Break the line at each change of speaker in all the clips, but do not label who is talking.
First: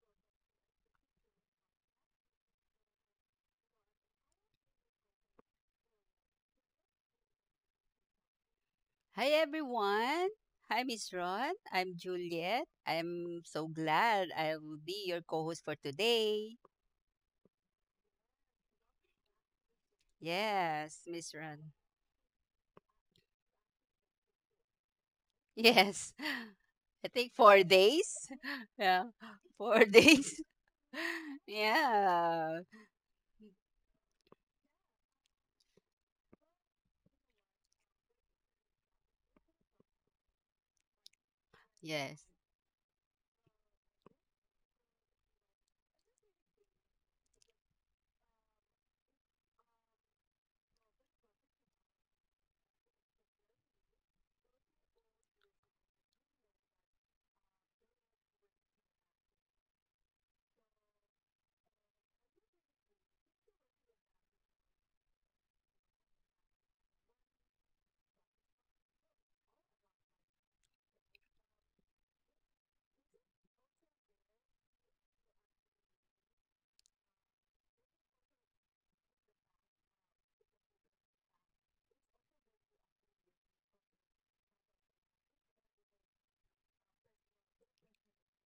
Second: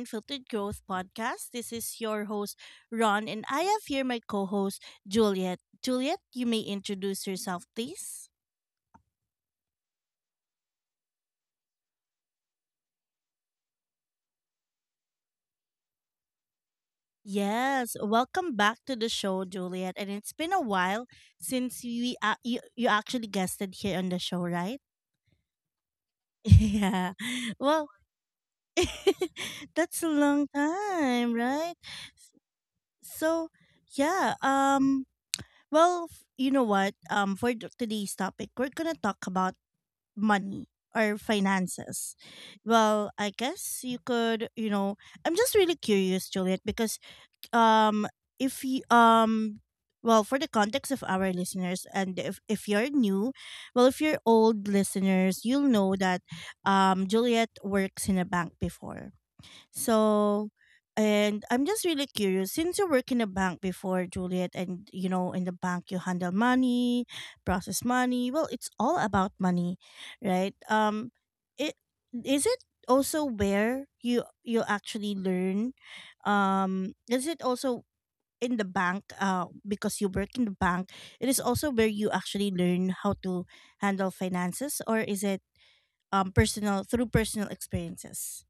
Unfiltered Growth Podcast. This is your host, Ron, and I have here my co host, Juliet. Juliet, you may introduce yourself, please.
Hi everyone. Hi Miss Ron. I'm Juliet. I'm so glad I will be your co-host for today.
Yes, welcome back to the show, Juliet. And it's been a
Yes,
while
Miss Ron.
since we you actually guested here on the show, right?
Yes. I
Yeah.
think 4
Well.
days. Yeah. 4
That's a
days.
long time, right?
yeah.
So, yeah, well, you know what? For today's topic, we're going to talk about money or finances.
Yes.
Well, I guess you could, I'm just really curious, Juliet, because um if you, well, for the context of our listeners, and if you're new, well, if you're old listeners, you'll know that Juliet works in a bank before. So, and I'm just really curious, since you work in a bank before, Juliet, and you know, in the bank you handle money, process money. Well, it's all about money, right? It is it also where you actually learn. Is it also in the bank? Because you work in the bank, it is also where you actually learn how to handle finances, or is it personal through personal experiences?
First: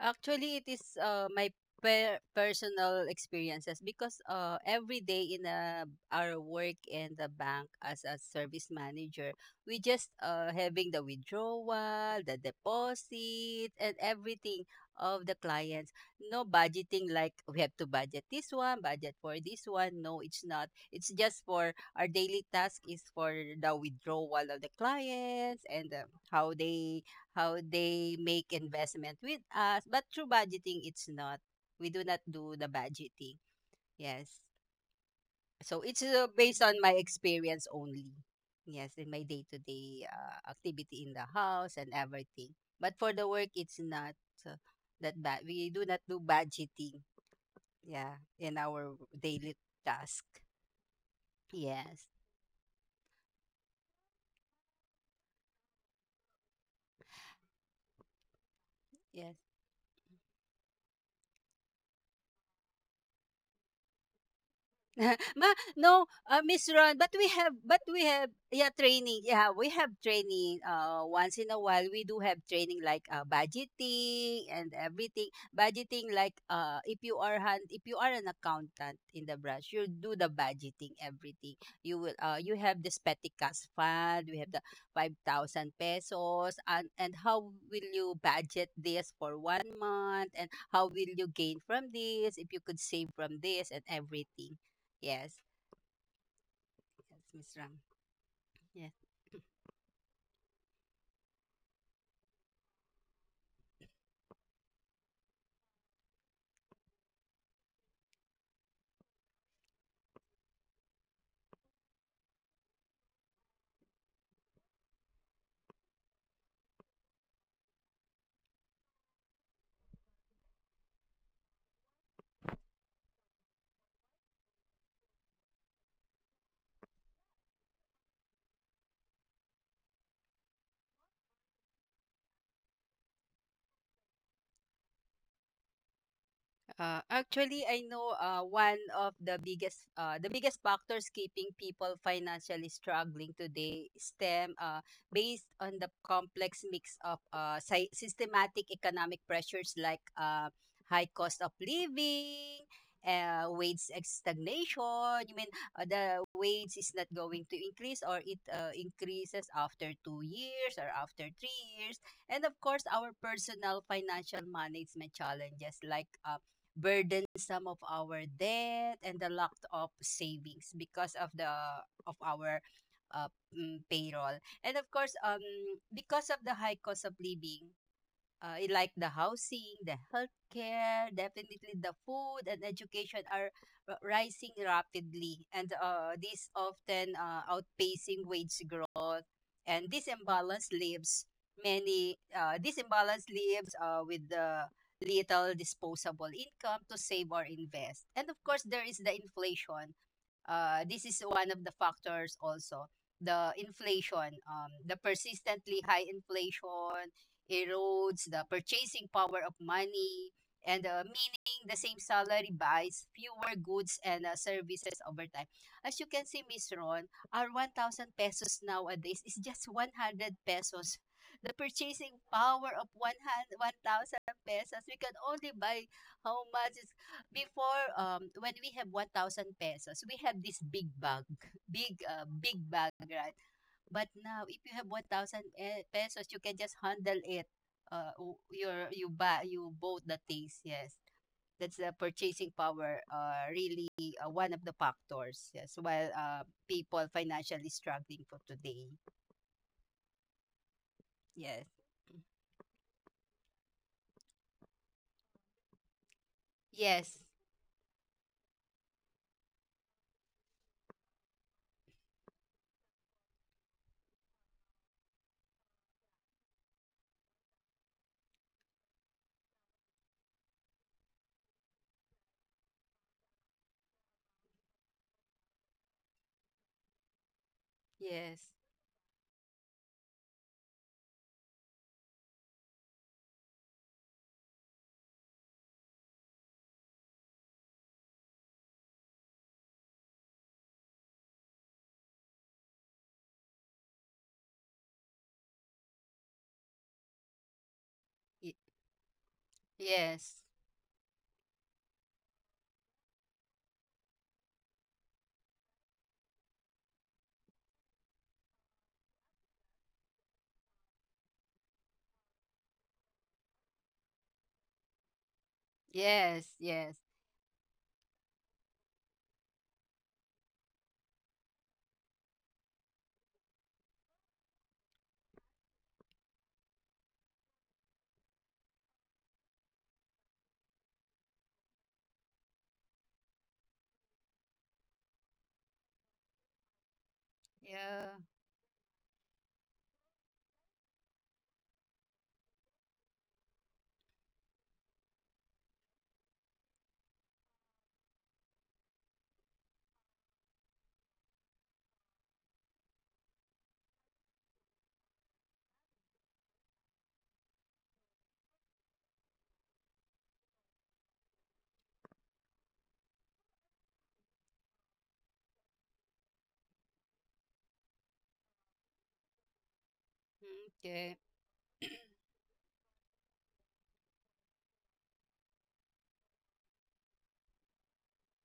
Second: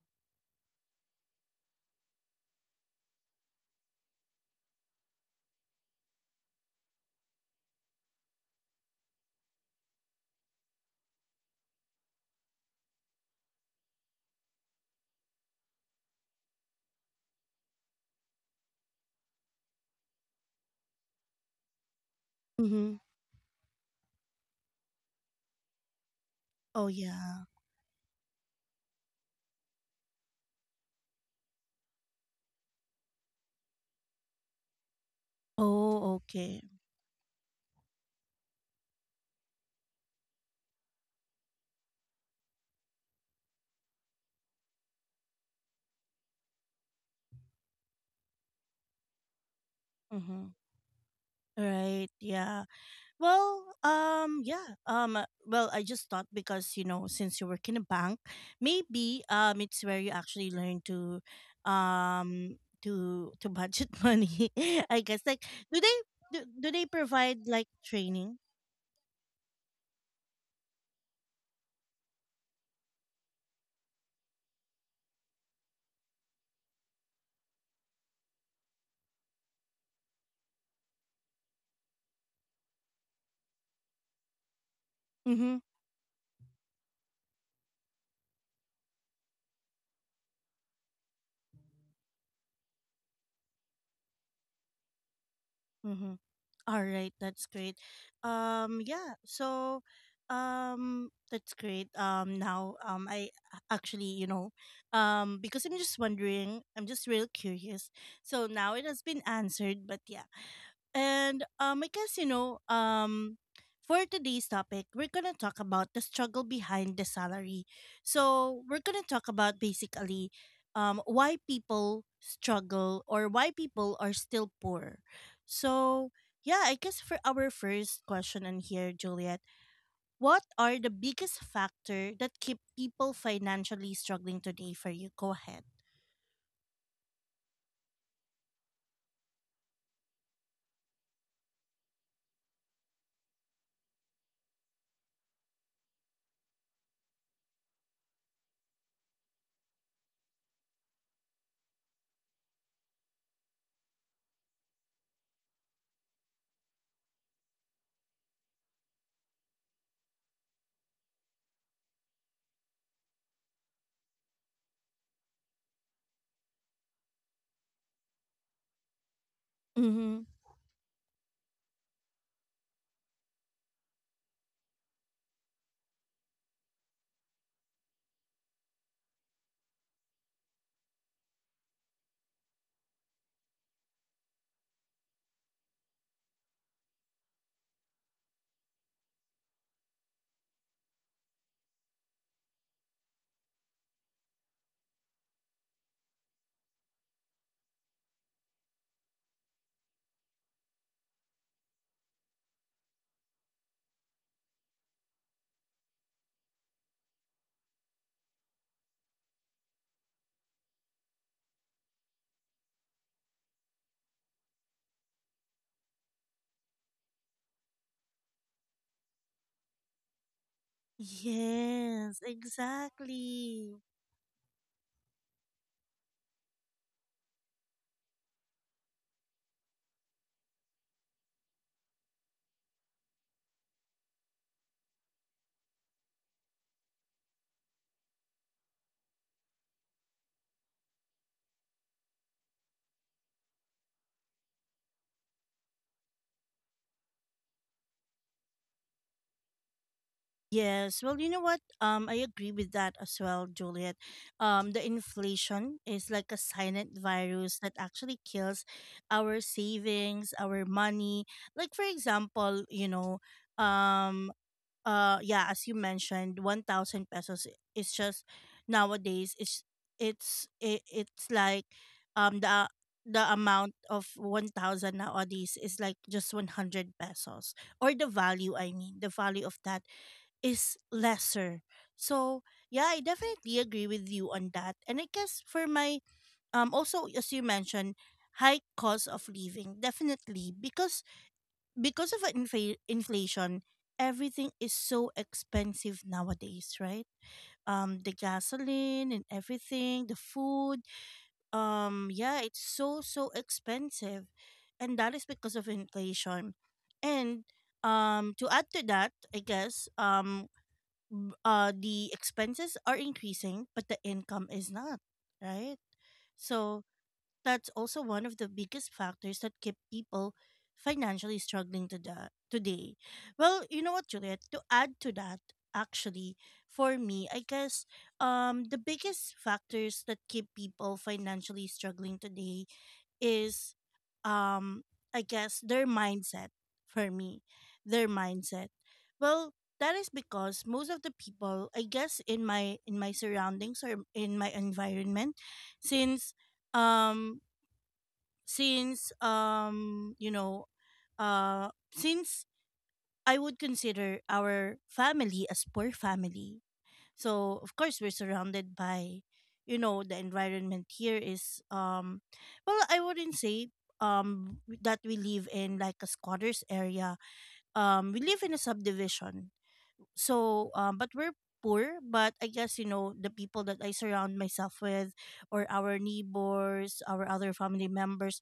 Actually, it is my personal experiences, because every day in our work in the bank as a service manager, we just having the withdrawal, the deposit, and everything of the clients. No budgeting, like we have to budget this one, budget for this one. No, it's not. It's just for our daily task
Mm-hmm.
is for the withdrawal of the clients, and how
Oh
they
yeah.
make investment with us. But through budgeting, it's not. We do not do the budgeting. Yes. So it's
Oh,
based
okay.
on my experience only. Yes, in my day to day activity in the house and everything. But for the work, it's not uh, that bad. We do not do budgeting. Yeah, in our daily task.
Mm-hmm.
Yes.
Right. Yeah. Well, yeah. Well, I just thought because, you know, since you work in a bank, maybe
Yes.
it's where you actually learn to, to budget money. I guess, like, do they
No,
do, do
Miss
they
Ron, but
provide like
we have,
training?
yeah, training. Yeah, we have training. Once in a while, we do have training like budgeting and everything. Budgeting like, if you are an accountant in the branch, you do the budgeting everything. You have the Spetikas fund. We have the five
Mm-hmm.
thousand pesos, and how will you budget this for one month, and how will you gain from this? If you could save from this and everything. Yes,
Mm-hmm. All right,
yes,
that's
Miss Ram.
great.
Yeah.
Yeah, so, that's great. Now, actually, you know, because I'm just wondering, I'm just real curious. So now it has been answered, but yeah, and I guess for today's topic, we're gonna talk about the struggle behind the salary. So we're gonna talk about basically, why people struggle, or why people are still poor. So yeah, I guess for our first question on here, Juliet, what are the biggest factor that keep people financially struggling today for you? Go ahead.
Actually, I know one of the biggest factors keeping people financially struggling today stem based on the complex mix of systematic economic pressures, like high cost of living, wage stagnation. You mean, the wage is not going to increase, or it increases after 2 years or after 3 years, and of course, our personal financial management challenges, like burdensome of our debt and the lack of
Mhm.
savings because of our payroll. And of course, because of the high cost of living, like the housing, the healthcare, definitely the food and education are rising rapidly, and this often outpacing wage growth. And this imbalance leaves with the little disposable income to save or invest. And of course, there is the inflation. This is one of the factors also, the inflation. The persistently high inflation erodes the purchasing power of money, and meaning the same salary buys fewer goods and services over time. As you can see, Miss Ron, our 1,000 pesos nowadays is just 100 pesos. The purchasing
Yes,
power of 100
exactly.
1,000 pesos, we can only buy how much is before. When we have 1,000 pesos, we have this big bag. Big bag, right? But now, if you have 1,000 pesos, you can just handle it. Your you buy You bought the things. Yes, that's the purchasing power, really, one of the factors. Yes, while people financially struggling for today.
Yes. Well, you know what?
Yes,
I agree with that as well, Juliet. The inflation is like a silent
yes,
virus that actually kills our savings, our money. Like, for example, um, yeah, as you mentioned, 1000 pesos is just nowadays. It's like um the the amount of 1000 nowadays is like just 100 pesos, or the
yes,
value, I mean, the value of that, is lesser. So yeah, I definitely agree with you on that. And I guess for my, also as you mentioned, high cost of living, definitely, because inflation, everything is so expensive nowadays, right? The
y-
gasoline and everything, the
yes,
food. Yeah, it's so so expensive, and that is because of inflation. And, to add to that, I guess, the expenses are increasing, but the income is not, right?
yes,
So
yes,
that's also one of the biggest factors that keep people financially struggling today. Well, you know what, Juliet? To add to that, actually, for me, I guess, the biggest factors that keep people financially struggling today is, um, I guess, their mindset. For me, their
yeah,
mindset. Well, that is because most of the people, I guess, in my surroundings, or in my environment, since um since you know uh since I would consider our family as poor family. So of course we're surrounded by. You know, the environment here is, well, I wouldn't say that we live in like a squatters area. We live in a subdivision. So, but
okay.
we're poor. But I guess, you know, the people that I surround myself with, or our neighbors, our other family members,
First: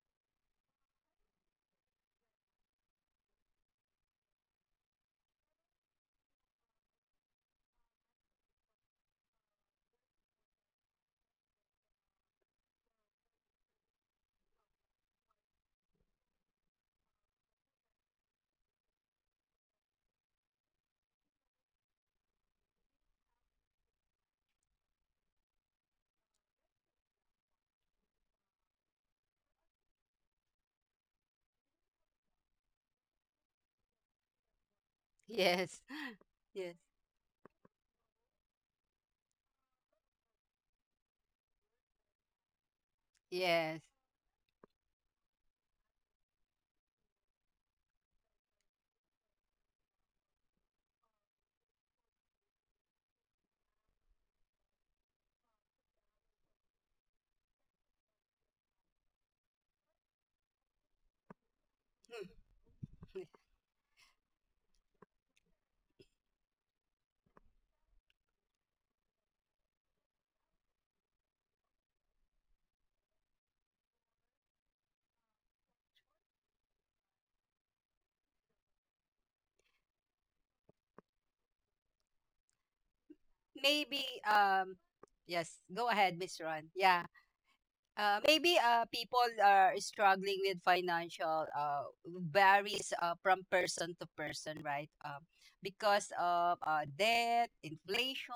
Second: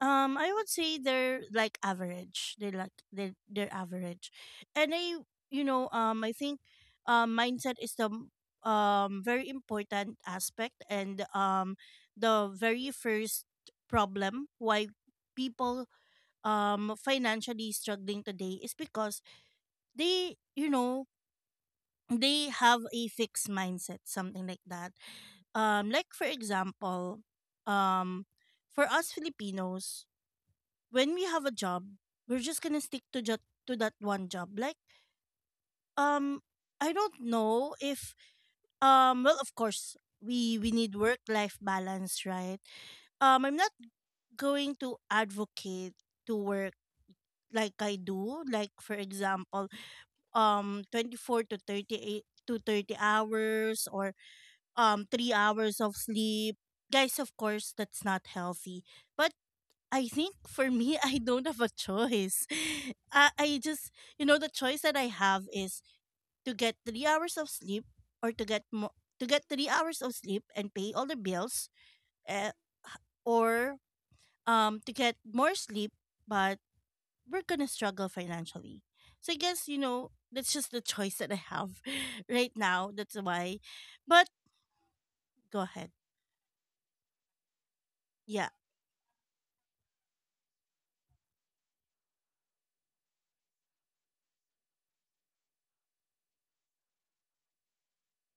I would say they're like average. They, like, they're average. And I, you know, I think, mindset is the very important aspect. And, the very first problem why people, financially struggling today, is because they, you know, they have a fixed mindset, something like that. Like, for example, um for us Filipinos, when we have a job, we're just gonna stick to just to that one job. Like,
Yes.
um,
Yes.
I don't know if, well, of course, we need work life balance, right? I'm not
Yes.
going to advocate to work like I do, like, for example, 24 to 38 to 30 hours, or 3 hours of sleep. Guys, of course that's not healthy. But I think for me, I don't have a
Hmm.
choice. I just, you know, the choice that I have is to get 3 hours of sleep, or to to get 3 hours of sleep and pay all the bills, uh, h- or to get more sleep, but we're gonna struggle financially. So I guess, you know, that's just the choice that I have right now. That's why.
Maybe
But
um
go
yes, go
ahead.
ahead, Miss Ron. Yeah.
Yeah.
Maybe people are struggling with financial varies from person to person, right? Because of debt, inflation,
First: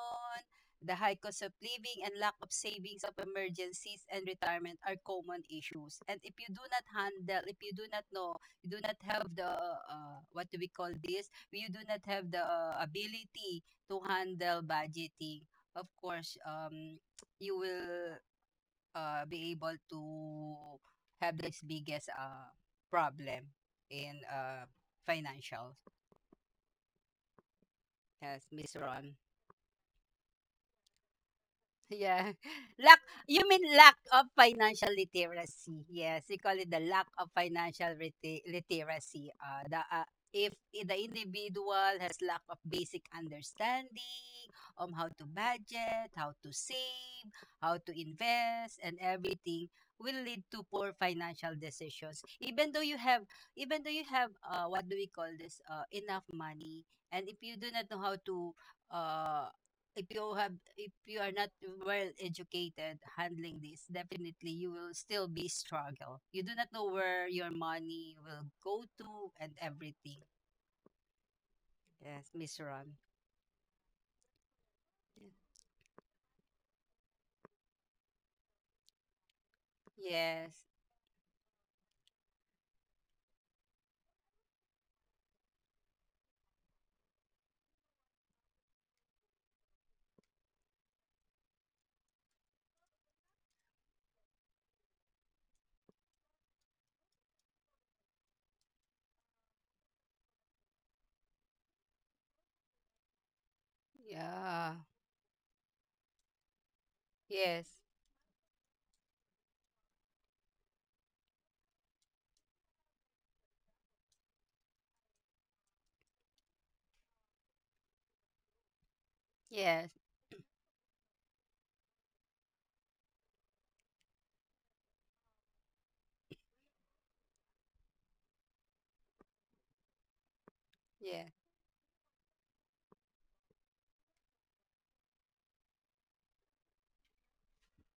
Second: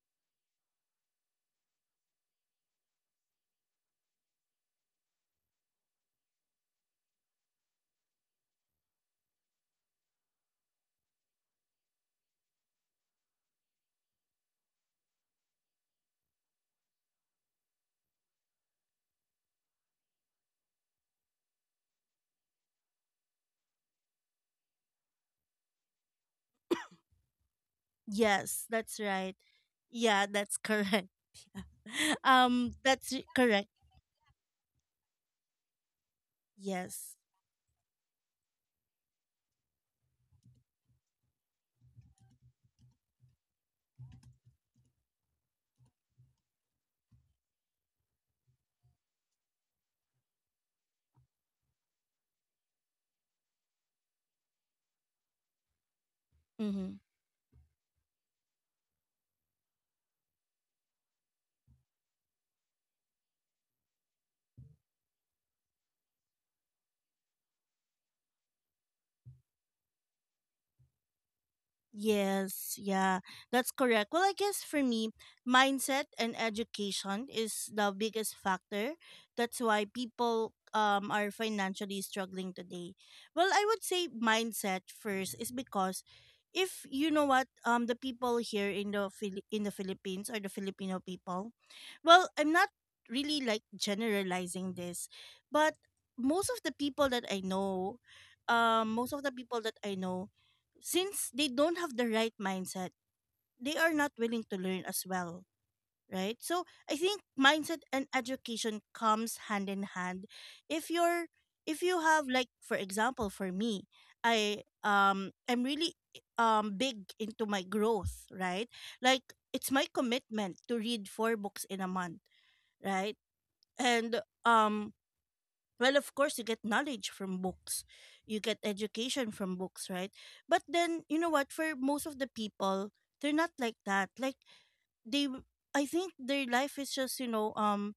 the high cost of living, and lack of savings of emergencies and retirement are common issues. And if you do not handle, if you do not know, you do not have the what do we call this? You do not have the ability to handle budgeting. Of course, you will be able to have this biggest problem in financial. Yes,
Yes,
Miss
that's
Ron.
right. Yeah, that's correct.
Yeah. Lack
That's
You mean
correct.
lack of financial literacy. Yes, we call it the lack
Yes.
of financial literacy. The if I- the individual has lack of basic understanding on how to budget, how to save, how to invest, and everything will lead to poor financial decisions. Even though you have what do we call this, enough money.
Mm-hmm.
And if you do not know how to, uh if you have if you are not well educated handling this, definitely you will still be struggle. You do not know where your money will go to and everything. Yes, Miss
Yes,
Ron.
yeah, that's correct. Well, I guess for me, mindset and education is the biggest factor. That's why people
Yes,
are financially struggling today. Well, I would say mindset first is because, if you know what, the people here in in the Philippines, or the Filipino people. Well, I'm not really like generalizing this, but most of the people that I know, most of the people that I know, since they don't have the right mindset, they are not willing to
yeah,
learn as well, right? So I think
yes,
mindset and education comes hand in hand. If you're if you have, like, for example for me, I'm really, big into my growth, right? Like, it's my
yes,
commitment to read four books in a month, right? And, um well, of course, you get knowledge from books, you get education from books, right? But then, you know
yes,
what? For most of the people, they're not like that. Like, they, w- I think their life is just, you know, um,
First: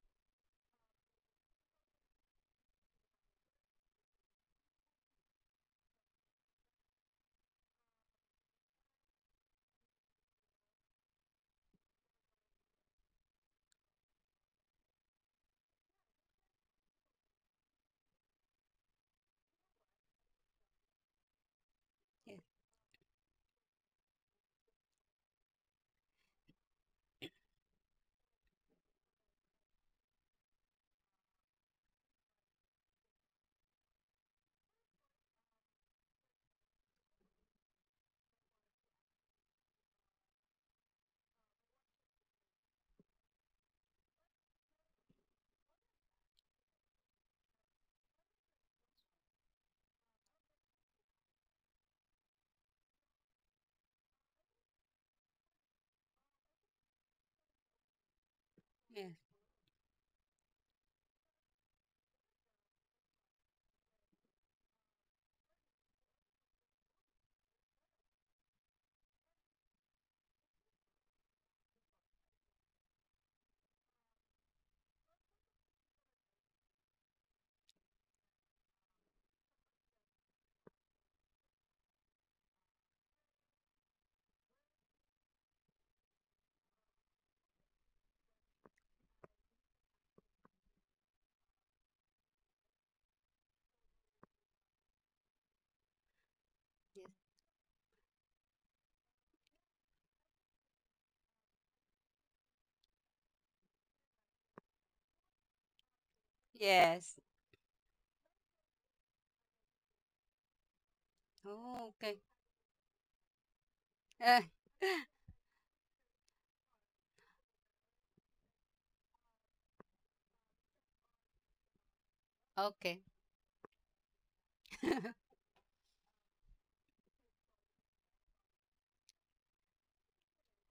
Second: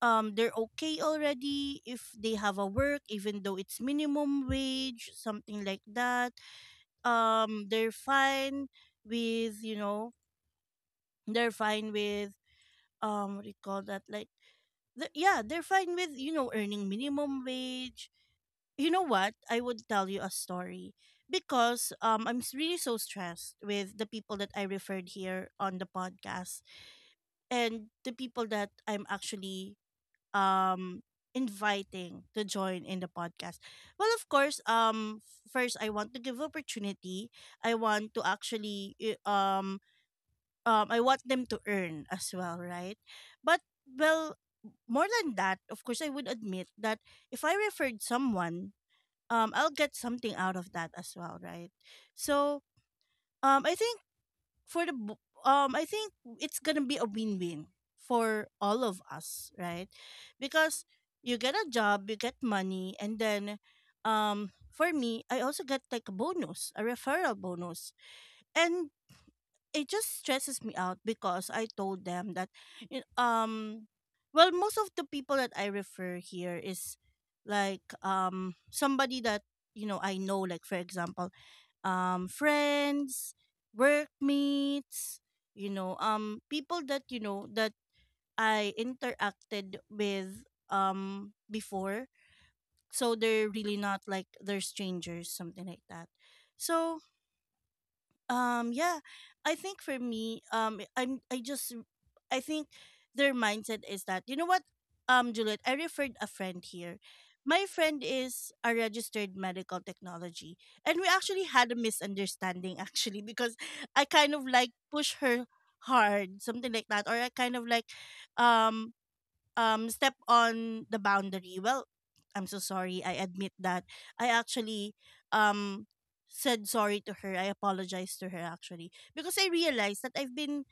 um, they're okay already if they have a work, even though it's minimum wage, something like that. They're fine with. You they're fine with, what do you call that? Like, the, yeah, they're fine with, earning minimum wage. You know what? I would tell you a story because,
yes,
really so stressed with the people that I referred here on the podcast, and the people that I'm actually, um inviting to join in the podcast. Well, of course, first I want to give opportunity. I want to actually, I want them to earn as well, right? But, well, more than that, of course, I would admit that if I referred someone, I'll get something out of that as well, right? So, I think for the bo- I think it's going to be a win-win for all of
yes,
us, right? Because you get a job, you get money, and then, for me, I also get like a bonus, a referral bonus. And it just stresses me out because I told them that, y- um well, most of the people that I refer here is like, somebody that, you know, I know. Like, for example, friends, workmates, you know, people that, you know, that I interacted with, before. So they're really not like they're strangers, something like that. So,
yes,
yeah, I think for me, I just, I think their mindset is that, you know what, Juliet, I referred a friend here.
yes.
My friend is a registered medical technology, and we actually had a
Oh, okay.
misunderstanding actually, because I kind
Ah.
of like push her hard, something like that. Or I kind of like, um, step on the boundary. Well, I'm so
Okay.
sorry, I admit that. I actually, um said sorry to her, I apologized to her, actually, because I realized that I've been,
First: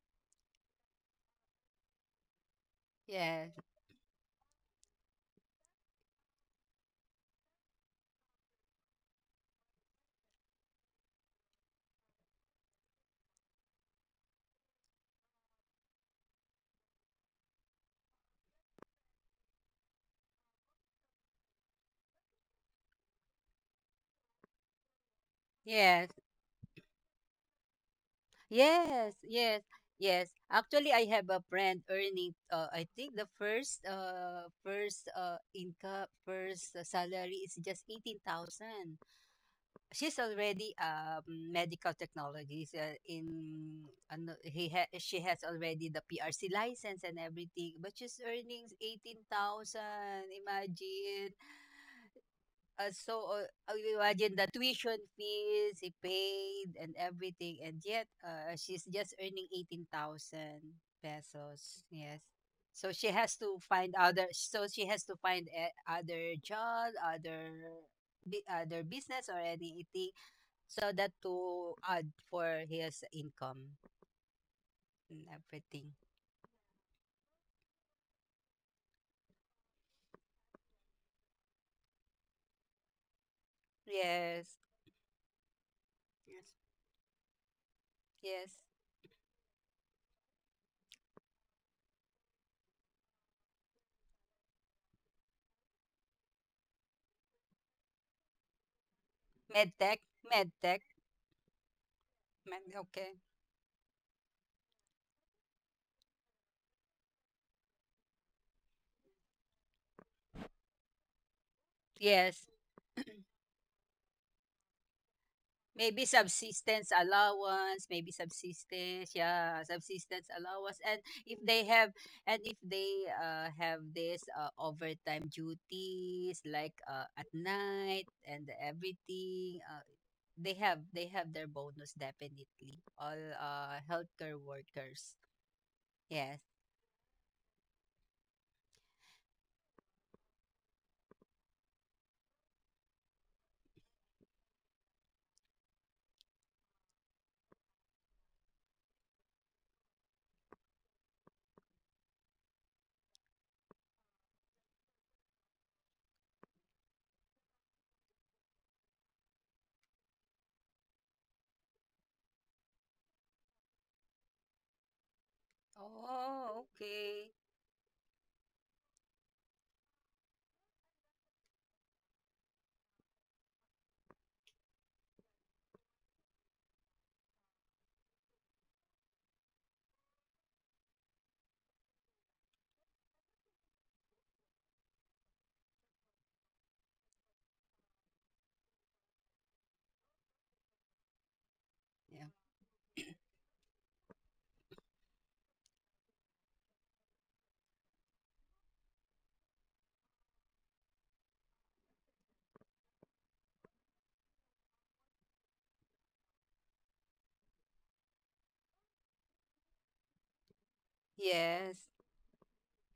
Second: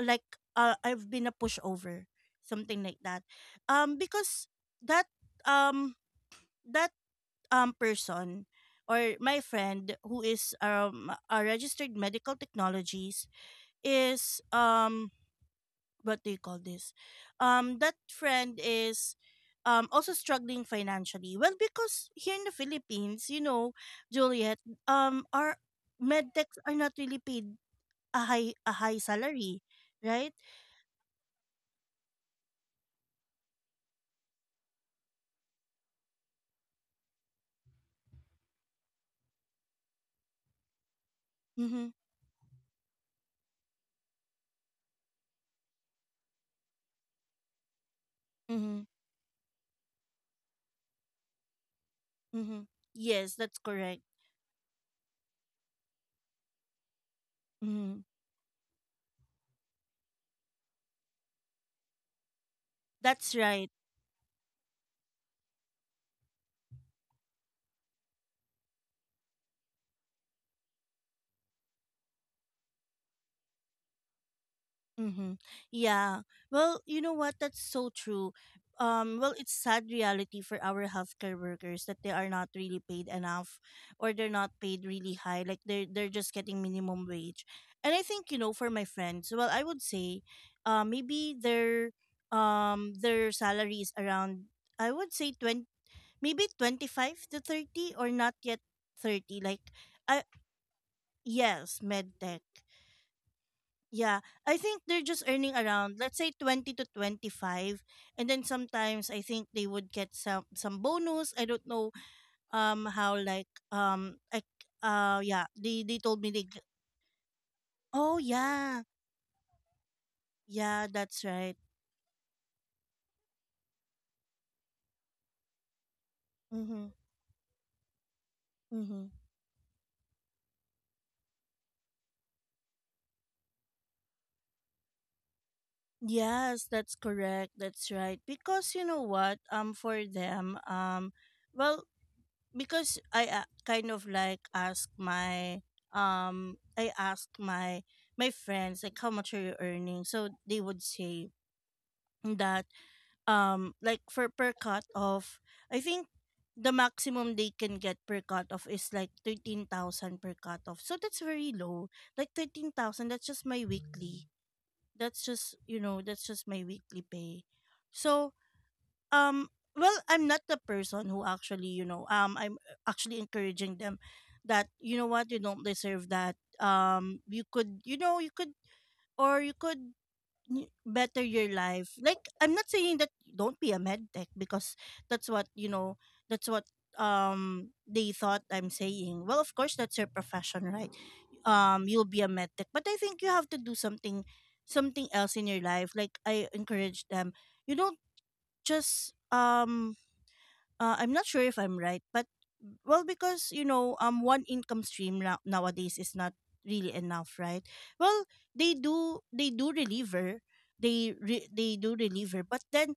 like, I've been a pushover, something like that.
Yes,
Because that, um that person, or my friend who is a registered medical technologist, is, what do you call this? That friend is also struggling financially. Well, because here in the Philippines, you know, Juliet, our
yes.
med techs are not really paid a high
Yes, yes,
salary,
yes.
right?
Actually, I have a friend earning, I think the first, first salary is just 18,000. She's already,
Mm-hmm.
medical technologist, in, ano, he ha she has already the PRC license and everything, but she's earning
Mm-hmm.
18,000. Imagine.
Mm-hmm. Yes, that's correct.
Imagine the tuition fees he paid and everything, and
Mm-hmm.
yet she's just earning 18,000 pesos. Yes, so she has
That's
to
right.
find other. So she has to find other job, other business or anything, so that to add for his income and
Mm-hmm.
everything.
Yeah. Well, you know what? That's so true. Well, it's sad reality for our healthcare workers that they are not really paid enough, or they're not
Yes,
paid really high. Like, they're just
yes,
getting minimum wage. And I think, you
yes.
know, for my friends, well, I would say, maybe their, their salary is around, I would say, 20, maybe 25 to 30, or not yet 30. Like,
Medtech,
I
medtech,
yes, med tech.
med. Okay.
Yeah, I think they're just earning around, let's say, 20 to 25, and then sometimes I think they would get some bonus. I don't know
Yes.
how, yeah, they
Maybe
told me they
subsistence allowance, maybe
oh yeah.
subsistence, yeah, subsistence allowance.
Yeah, that's right.
And if they have this overtime duties, like
Mhm.
at night and
Mhm.
everything, they have their bonus, definitely. All healthcare workers. Yes.
Yes, that's correct. That's right. Because you know what? For them, well because I kind of like ask my I asked my friends like, how much are you earning? So they would say that, like, for per cut off, I think the maximum they can get per cut off is like 13,000 per cut off, so that's very low. Like, 13,000, that's just my weekly, that's just, you know, that's just my
Oh,
weekly
okay.
pay. So, um I'm not the person who actually, you know, I'm actually encouraging them that, you know what, you don't deserve that. You could, you know, you could, or you could better your life. Like, I'm not saying that don't be a med tech, because that's what, you know, that's what they thought I'm saying. Well, of course, that's your profession, right? You'll be a
Yeah.
med tech, but I think you have to do something, something else in your life. Like, I encourage them, you don't just I'm not sure if I'm right, but, well, because, you know, one income stream now, nowadays, is not really enough, right? Well, they do deliver, they
Yes.
do deliver, but then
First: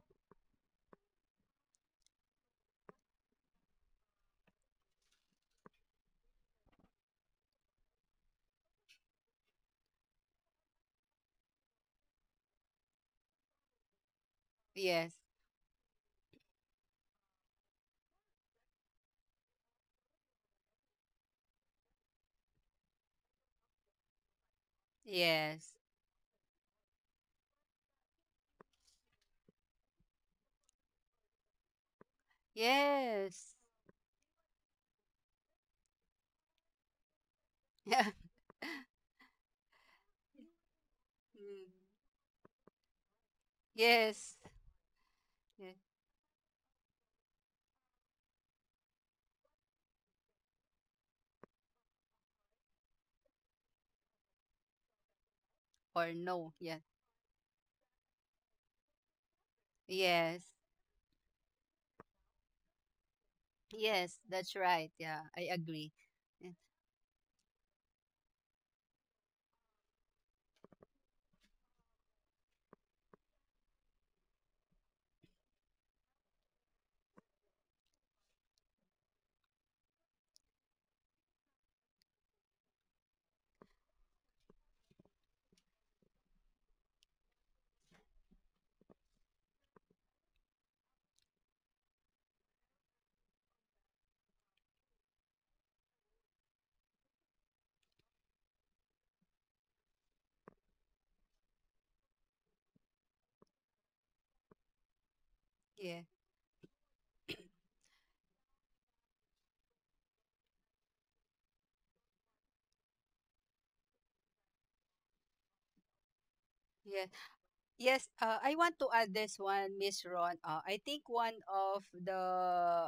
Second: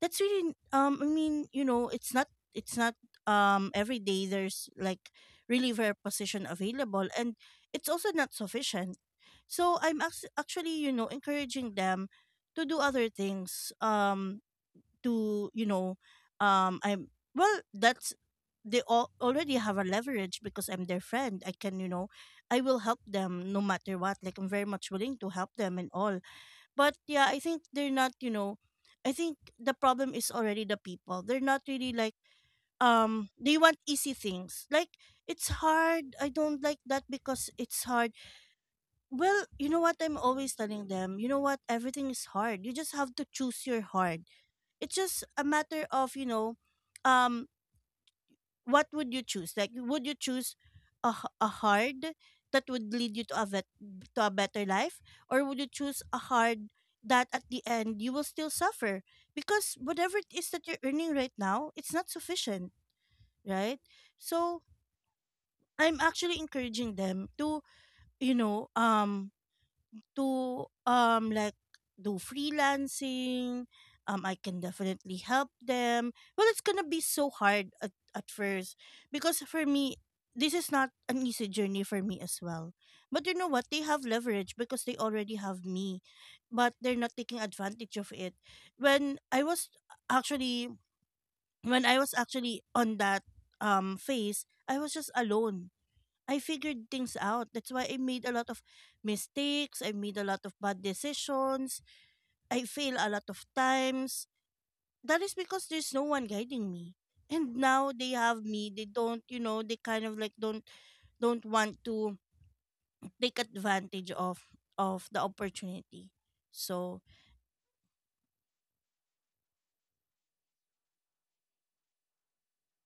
that's really, I mean, you know, it's not, it's not every day there's like reliever position available, and it's also not sufficient. So I'm actually, you know, encouraging them to do other things
Yes.
to, you know, I'm well that's they all already have a leverage because I'm their friend. I can, you know, I will help them no matter what. Like, I'm very much willing to help
Yes.
them and all. But yeah, I think they're not, you know, I think the problem is already the people, they're not really like, they
Yes.
want easy things. Like, it's hard, I don't like that because it's
Yeah.
hard. Well, you know what, I'm always telling them, you know what,
Mm.
everything is hard, you just have to choose your hard.
Yes.
It's just a
Yeah.
matter of, you know, um what would you choose? Like, would you choose a, a hard that would lead you to a to a better life, or would you choose
Or
a
no.
hard
Yeah.
that at the end you will still suffer, because whatever it
Yes.
is that you're earning right now, it's not sufficient, right?
Yes, that's
So
right. Yeah, I agree.
I'm actually
Mm.
encouraging them to, you know, to, like, do freelancing. I can definitely help them. Well, it's gonna be so hard at first, because for me, this is not an easy journey for me as well. But you know what? They have leverage because they already have me, but they're not taking advantage of it. When I was actually, when I was actually on that phase, I was just alone. I figured things out. That's why I made a lot of mistakes. I made a lot of bad decisions. I fail a lot of times. That is because there's
Yeah.
no one guiding me. And now they have me. They don't, you know, they kind of like don't want to take advantage of the opportunity. So,
Yeah. Yes, I want to add this one, Miss Ron. I think one of the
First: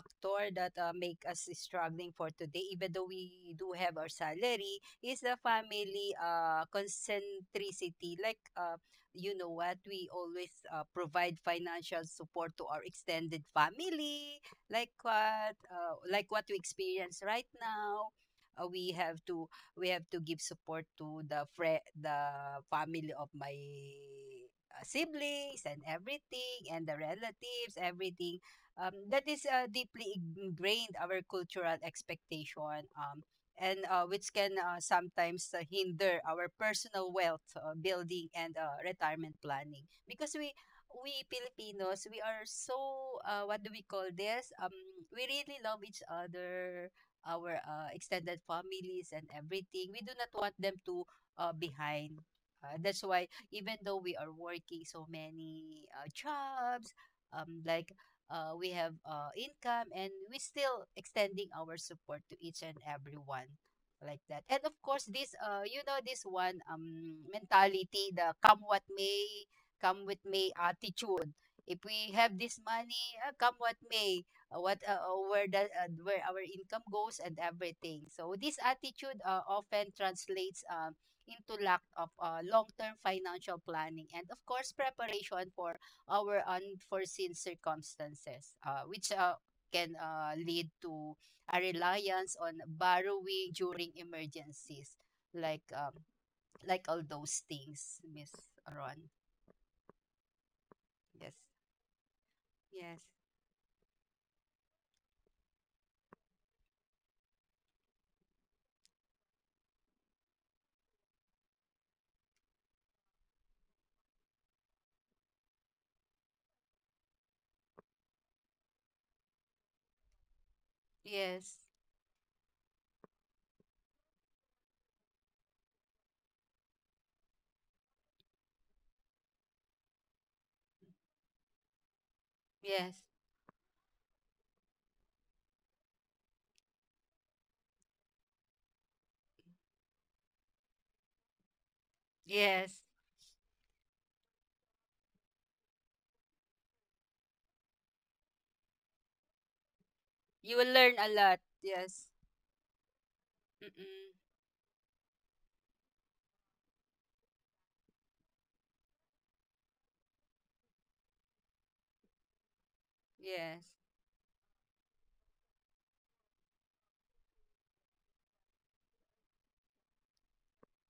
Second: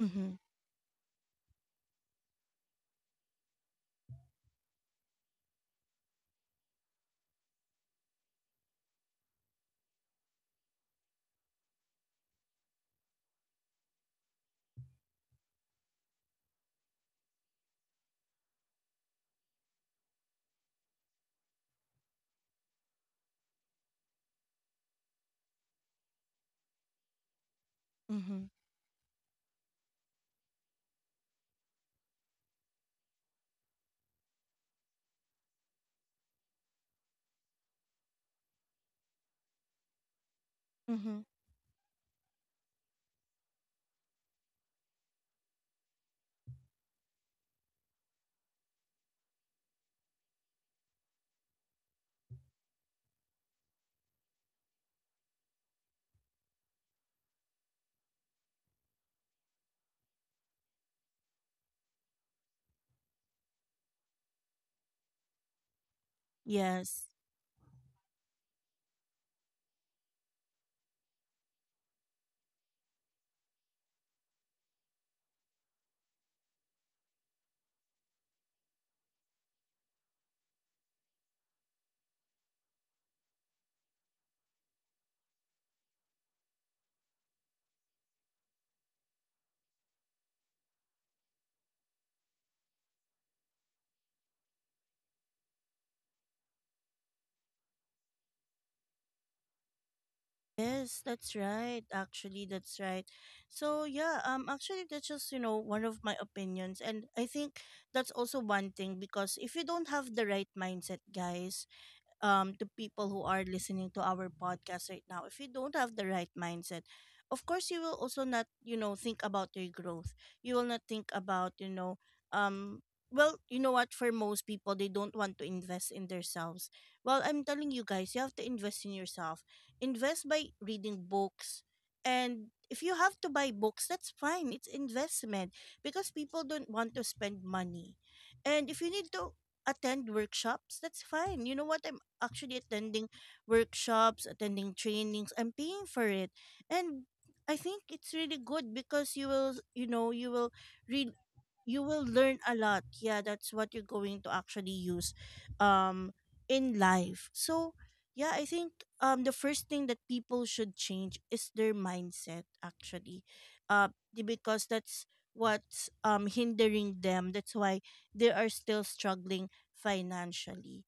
mhm.
that make us struggling for today, even though we do have our salary, is the family concentricity. Like, you know what, we always provide financial support to our extended family, like what, we experience right now. We have to give support to the family of my siblings and everything, and the relatives, everything.
Mhm.
That is deeply ingrained our cultural expectation, and which can sometimes hinder our personal wealth building and retirement planning, because we
Mhm.
Filipinos, we are so what do we call this, we really love each other, our extended families and everything. We do not want them to behind. That's why even though we are working so many jobs, like we have income, and we still extending our support to each and everyone, like that. And of course, this this one,
Yes.
mentality, the come what may, come with may attitude. If we have this money, come what may, what where the where our income goes and everything. So this attitude often translates, into lack of long-term financial planning, and of course, preparation for our unforeseen circumstances, which can lead to a reliance on borrowing during emergencies, like um, like all those things, Miss Ron.
Yes,
Yes,
that's right. Actually, that's
yes,
right. So yeah, actually that's just, you know, one of my opinions, and I think that's also one thing, because if you don't have the right mindset, guys, to people who are listening to our podcast right now, if you don't have the right mindset, of course you will also not, you know, think about your growth. You will not think about,
yes,
you know, um, you know what, for most people, they don't want to invest in themselves. Well, I'm telling you guys, you have to invest in yourself. Invest by reading books. And if
yes,
you have to buy books, that's fine. It's investment, because people don't want to spend money. And if you need to attend workshops, that's fine. You know what? Actually,
yes.
attending workshops, attending trainings, I'm paying for it. And I think it's really good, because you will, you know, you will
You will learn a
read
lot.
you will
Yes.
learn a lot. Yeah, that's what you're
Mm.
going to actually use um in life. So yeah, I think the first thing that people should change is their mindset, actually.
Yes.
Uh because that's what's hindering them. That's why they are still struggling financially.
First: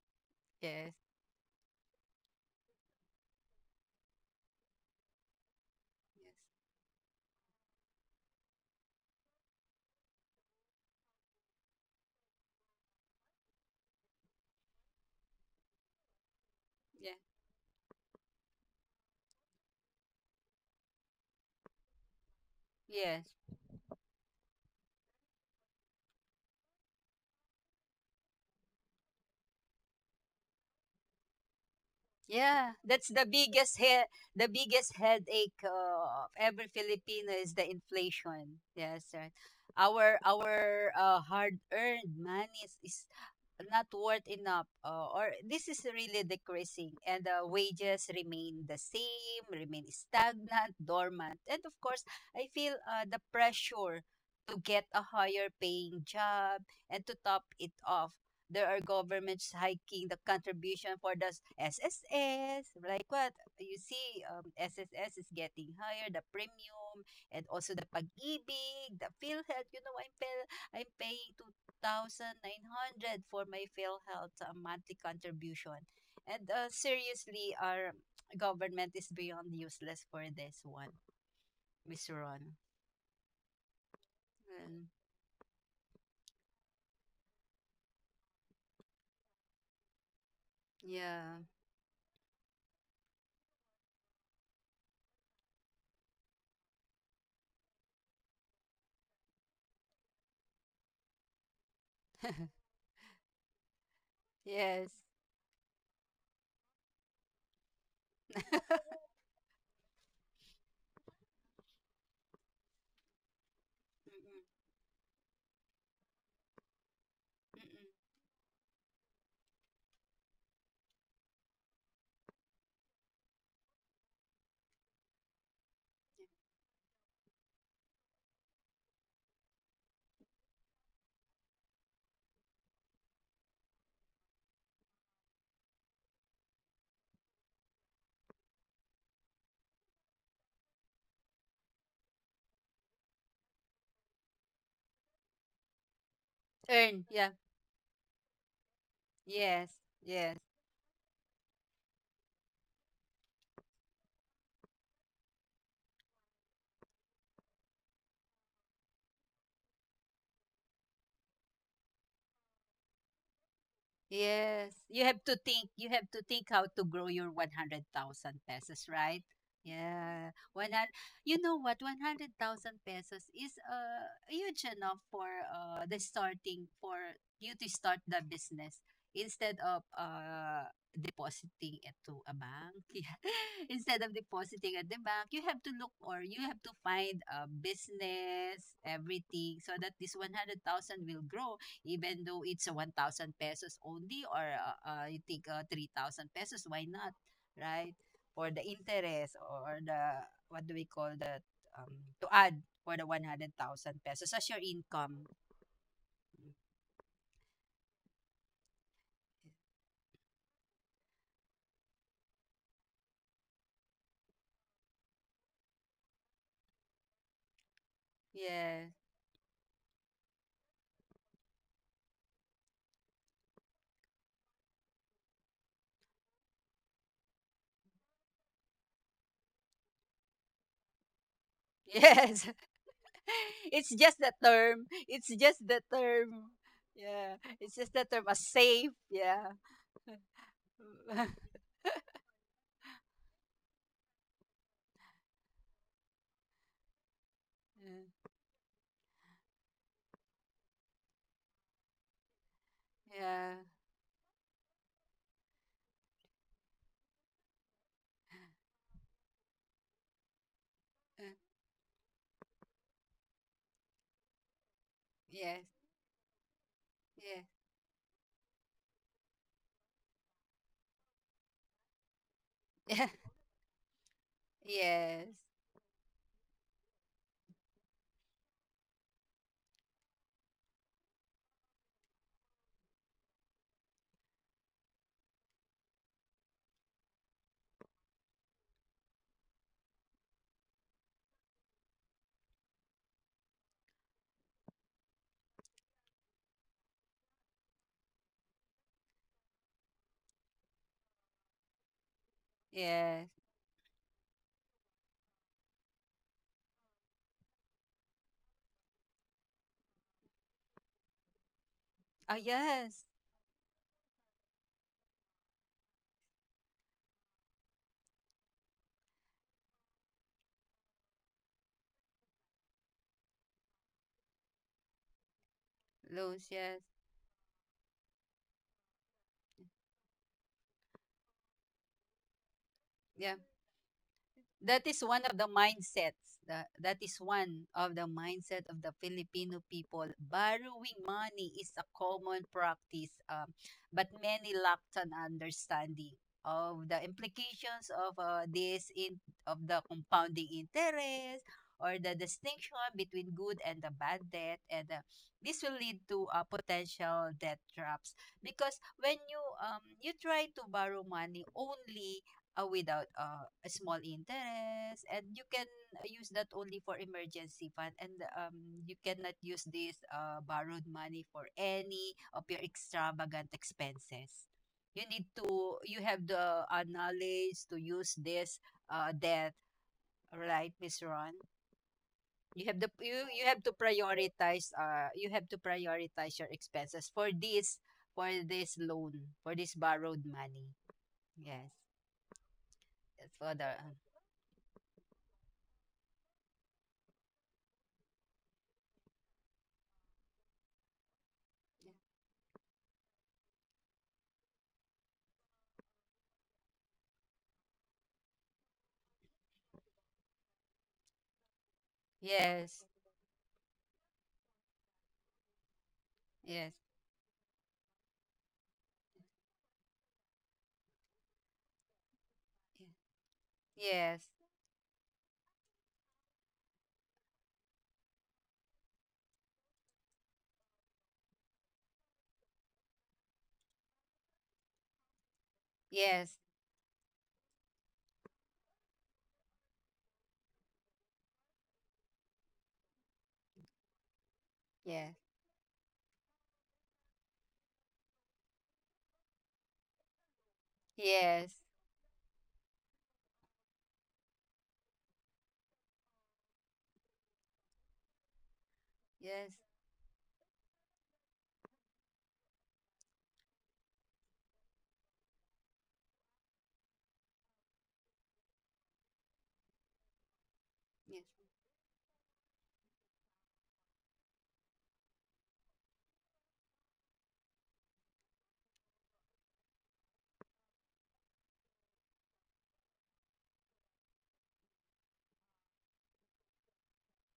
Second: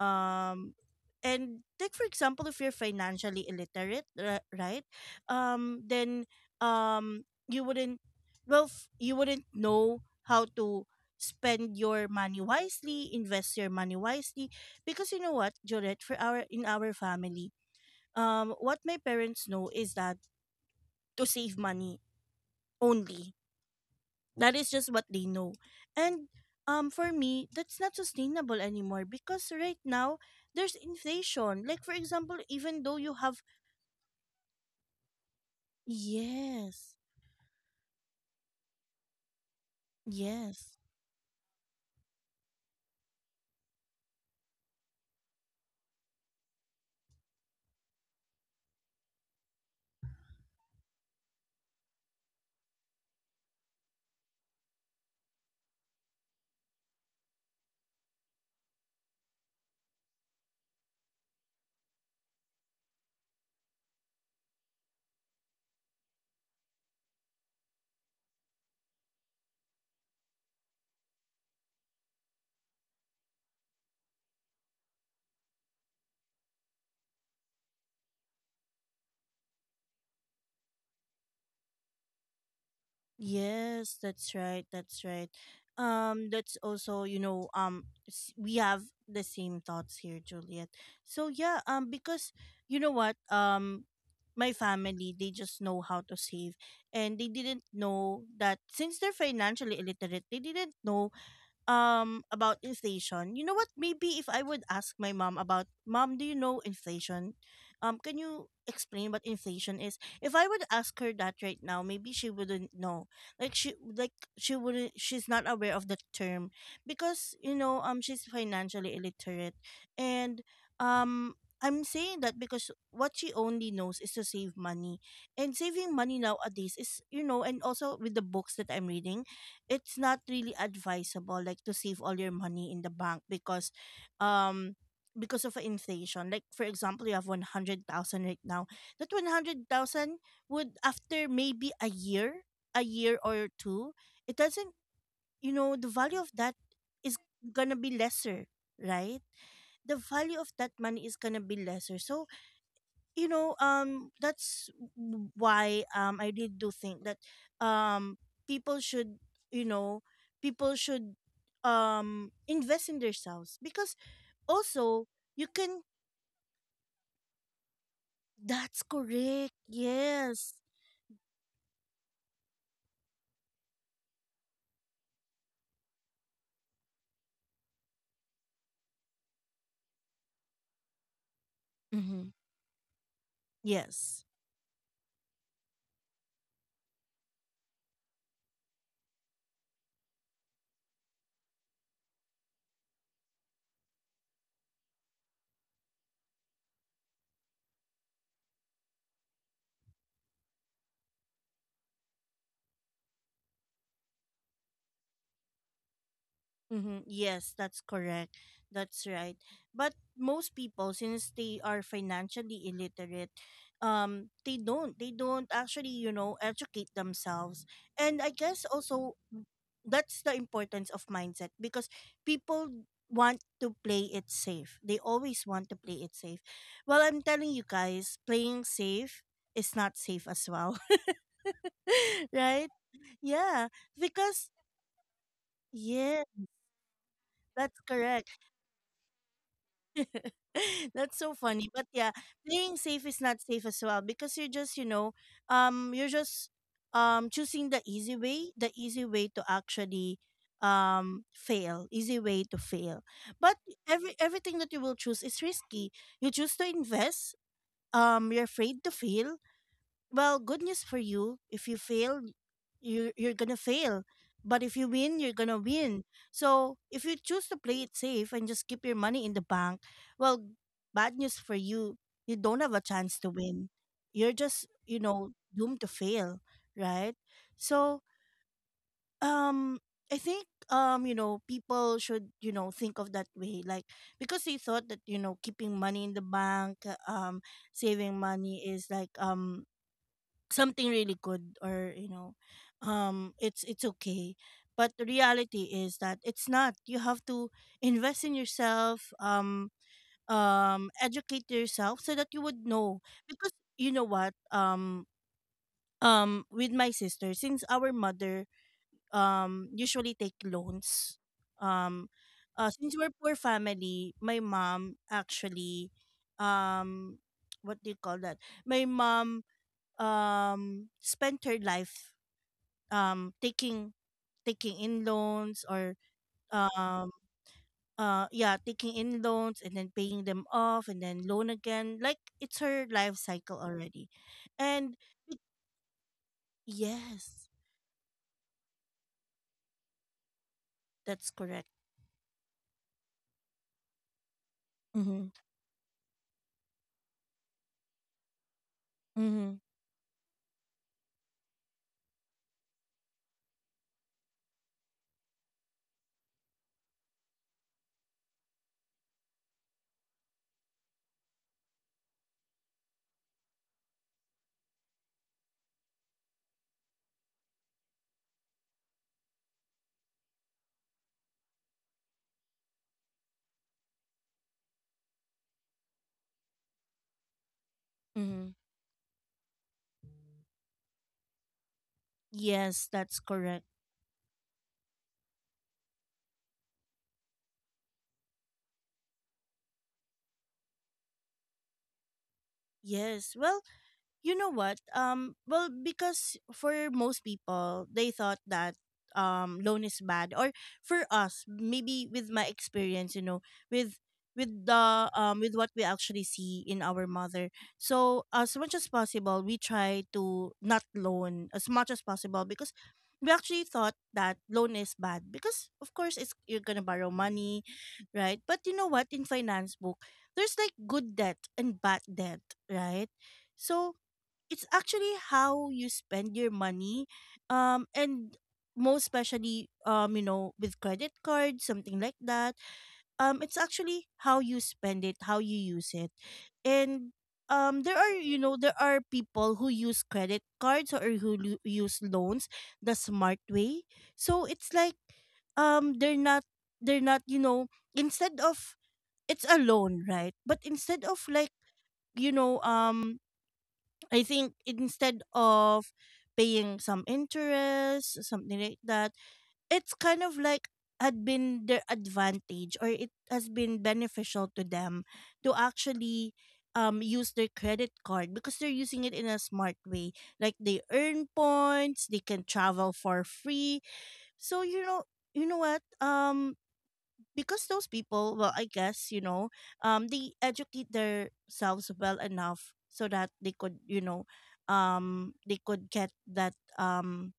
Um
Yes.
and take for example, if you're financially illiterate, right? Then, you wouldn't, you wouldn't know how to spend your money wisely, invest your money wisely. Because you know what, Jorette, for our, in our
Yes.
family, what my parents know is that to save money
Yeah.
only.
Yes.
That is just what they know. And for me, that's not sustainable anymore, because right now there's inflation. Like for example, even
Yeah,
though you
that's the
have,
biggest headache of every
yes.
Filipino is the inflation. Yes, right.
Yes.
Our hard-earned money is not worth enough, or this is really decreasing, and the wages remain the same, remain stagnant, dormant, and of course, I feel the pressure to get a higher paying job. And to top it off, there are governments hiking the contribution for the SSS. Like what? You see, SSS is getting higher, the premium, and also the pag-ibig, the PhilHealth. You know, I'm paying 2,900 for my PhilHealth monthly contribution. And seriously, our government is beyond useless for this one, Miss Ron.
Yes, that's right.
And,
That's right. That's also, you know, we have the same thoughts here, Juliet. So
yeah.
yeah, because, you know what, my family, they just know how to save, and they didn't know that, since they're financially illiterate, they didn't know about inflation. You know what, maybe if I would
Yes.
ask my mom about, mom, do you know inflation, can you explain what inflation is, if I would ask her that right now, maybe she wouldn't know. Like
Mm-mm.
she wouldn't, she's not aware of the term, because, you know,
Mm-mm.
she's financially illiterate. And um I'm saying that because what she only knows is to save money, and saving money nowadays is, you know, and also with the books that I'm reading, it's not really advisable, like, to save all your money in the bank, um because of inflation. Like, for example, you have 100,000 right now, that 100,000 would, after maybe a year, a year or two, it doesn't, you know, the value of that is
Yeah.
going to be lesser, right?
Yes,
The value
yes,
of that money is going to be lesser. So, you know, that's why I did do think that, um people should, you know, people should invest in themselves, because
yes.
also you can,
You have to think how to grow your 100,000
that's
pesos, right?
correct.
Yeah.
Yes.
You know what? 100,000 pesos is huge enough for the starting for you to start the business, instead of depositing it to
Mm-hmm.
a bank. Yeah. Instead of
Yes.
depositing at the bank, you have to look, or you have to find a business, everything, so that this 100,000 will grow, even though it's a 1,000 pesos only, or you think, 3,000 pesos, why not, right? For the interest, or the, what do we call that, um, to add for the 100,000 pesos as your income.
Mm-hmm. Yes, that's correct. That's right. But most people, since they are financially illiterate, they don't. They don't actually, you know, educate themselves. And I guess
Yeah.
also that's the importance of mindset, because people want to play it safe. They always want to play it safe. Well, I'm telling you guys, playing safe is not safe as well.
Yes.
Right? Yeah,
It's just the
because
term. It's just the
yeah,
term. Yeah.
that's
It's just the
correct.
term, a safe. Yeah.
That's so funny. But yeah, playing safe is not safe as well, because you're just, you know, you're just choosing the easy way to actually fail, easy way to fail. But
Yeah.
everything that you will choose is risky. You choose to invest, you're afraid to fail, well, good news for you. If you fail, you're gonna fail. But if you win, you're
Yes.
gonna
Yes.
win. So if you choose
Yeah.
to play it safe and just keep your money in the bank, well, bad news for you. You don't have a chance to win. You're just, you know,
Yes.
doomed to fail, right? So um, I think you know, people should, you know, think of that way, like, because they thought that, you know, keeping money in the bank, saving money is like something really good, or, you know, it's okay. But the reality is that it's not. You have to invest in yourself, educate yourself, so that you would know,
Yes.
because, you know what, with my sister, since our mother usually take loans, um
Oh,
since
yes.
we're poor family, my mom actually um what do you call that, my mom spent her life taking, taking in loans, or
Loans, yes.
um yeah, taking in loans, and then paying them off, and then loan again, like, it's her life
Yeah.
cycle already.
That
And
is one
it-
of the mindsets. That is
yes,
one of the mindset of the Filipino people. Borrowing
that's
money
correct.
is a common practice, but many lack an
Mm-hmm.
understanding of the implications of this in
Mm-hmm.
of the compounding interest, or the distinction between good and the bad debt. And this will lead to potential debt traps, because when you you try to borrow money only, without a small interest, and you can use that only for emergency fund, and um, you cannot use this borrowed money for any of your extravagant expenses. You have the knowledge to use
Mm-hmm.
this debt, right, Miss Ron?
Yes, that's
You have
correct.
to prioritize, your expenses for this, for this loan, for this borrowed money. Yes. That's
Yes,
for
well,
the,
you know what? Because for most people, they thought that loan is bad, or for us, maybe with my experience, you know, with with the with what we actually see in our mother. So as much as possible, we try to not loan as much as possible,
yeah.
because
Yes.
we actually thought that loan is bad, because of course it's, you're
Yes.
gonna borrow money, right? But you know what, in finance book, there's like good debt and bad debt, right? So
Yes.
it's actually how you spend your money and most especially you know, with credit cards, something like that, it's actually how you spend it, how you use it.
Yes.
And there are, you know, there are people who use credit cards or who use loans the smart way. So it's like,
Yes. Yes.
um they're not they're not, you know, instead of, it's a loan, right, but instead of, like,
Yes.
you know, I think, instead of paying some interest, something like that,
Yes.
it's kind of like had been their advantage, or it has been beneficial to them to actually use their credit card, because they're using it in a smart way. Like, they
Yes.
earn points, they can travel for free. So you know, you know what? Because those people, well, I guess, you know, they educate themselves well enough so that they could, you know, they could get that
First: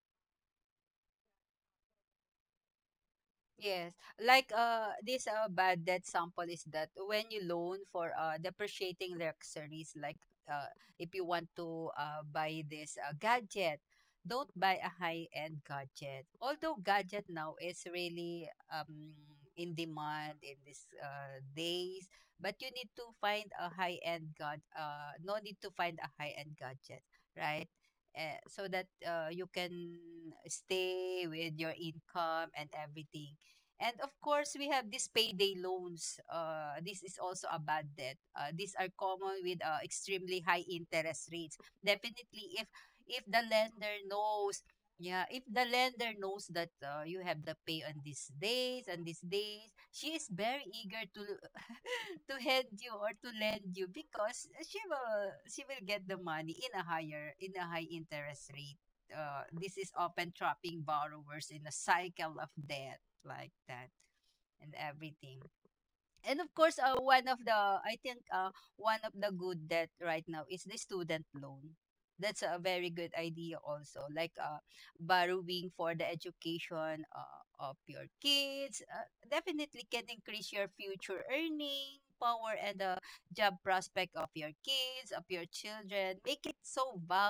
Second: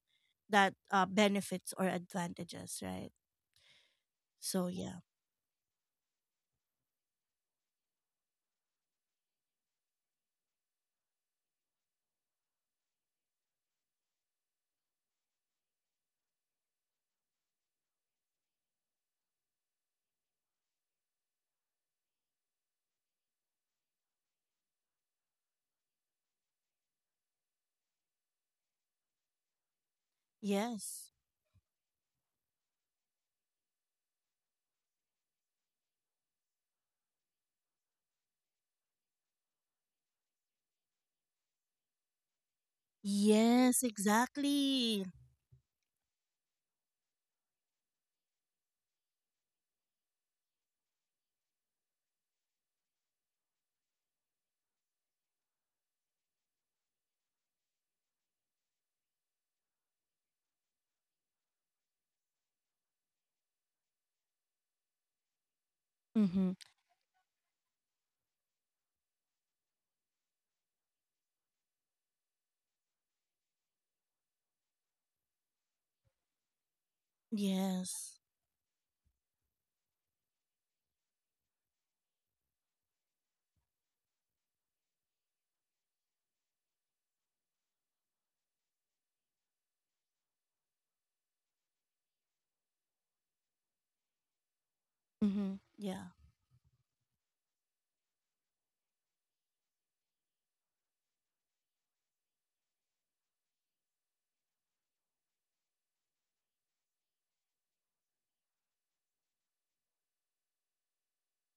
that benefits or advantages, right?
Yes. Like,
So yeah,
this bad debt sample is that when you loan for depreciating luxuries, like uh if you want to buy this gadget, don't buy a high-end gadget. Although gadget now is really in demand in these days, but you need to find a high-end god no need to find a high-end gadget, right? So that you can
yes,
stay with your income and everything. And of course, we have these payday loans. This is also a bad debt. These are common with extremely high interest rates. Definitely, if the
yes,
lender knows,
exactly.
yeah, if the lender knows that you have the pay on these days and these days, she is very eager to to hand you, or to lend you, because she will get the money in a high interest rate. This is often trapping borrowers in a cycle of debt, like that and everything. And
Mm-hmm.
of course, one of the good that right now is the student loan. That's a very good idea also, like borrowing for the education of your
Yes.
kids. Definitely can increase your future earning power and the job prospect of of your children. Make it so
Mm-hmm. Yeah.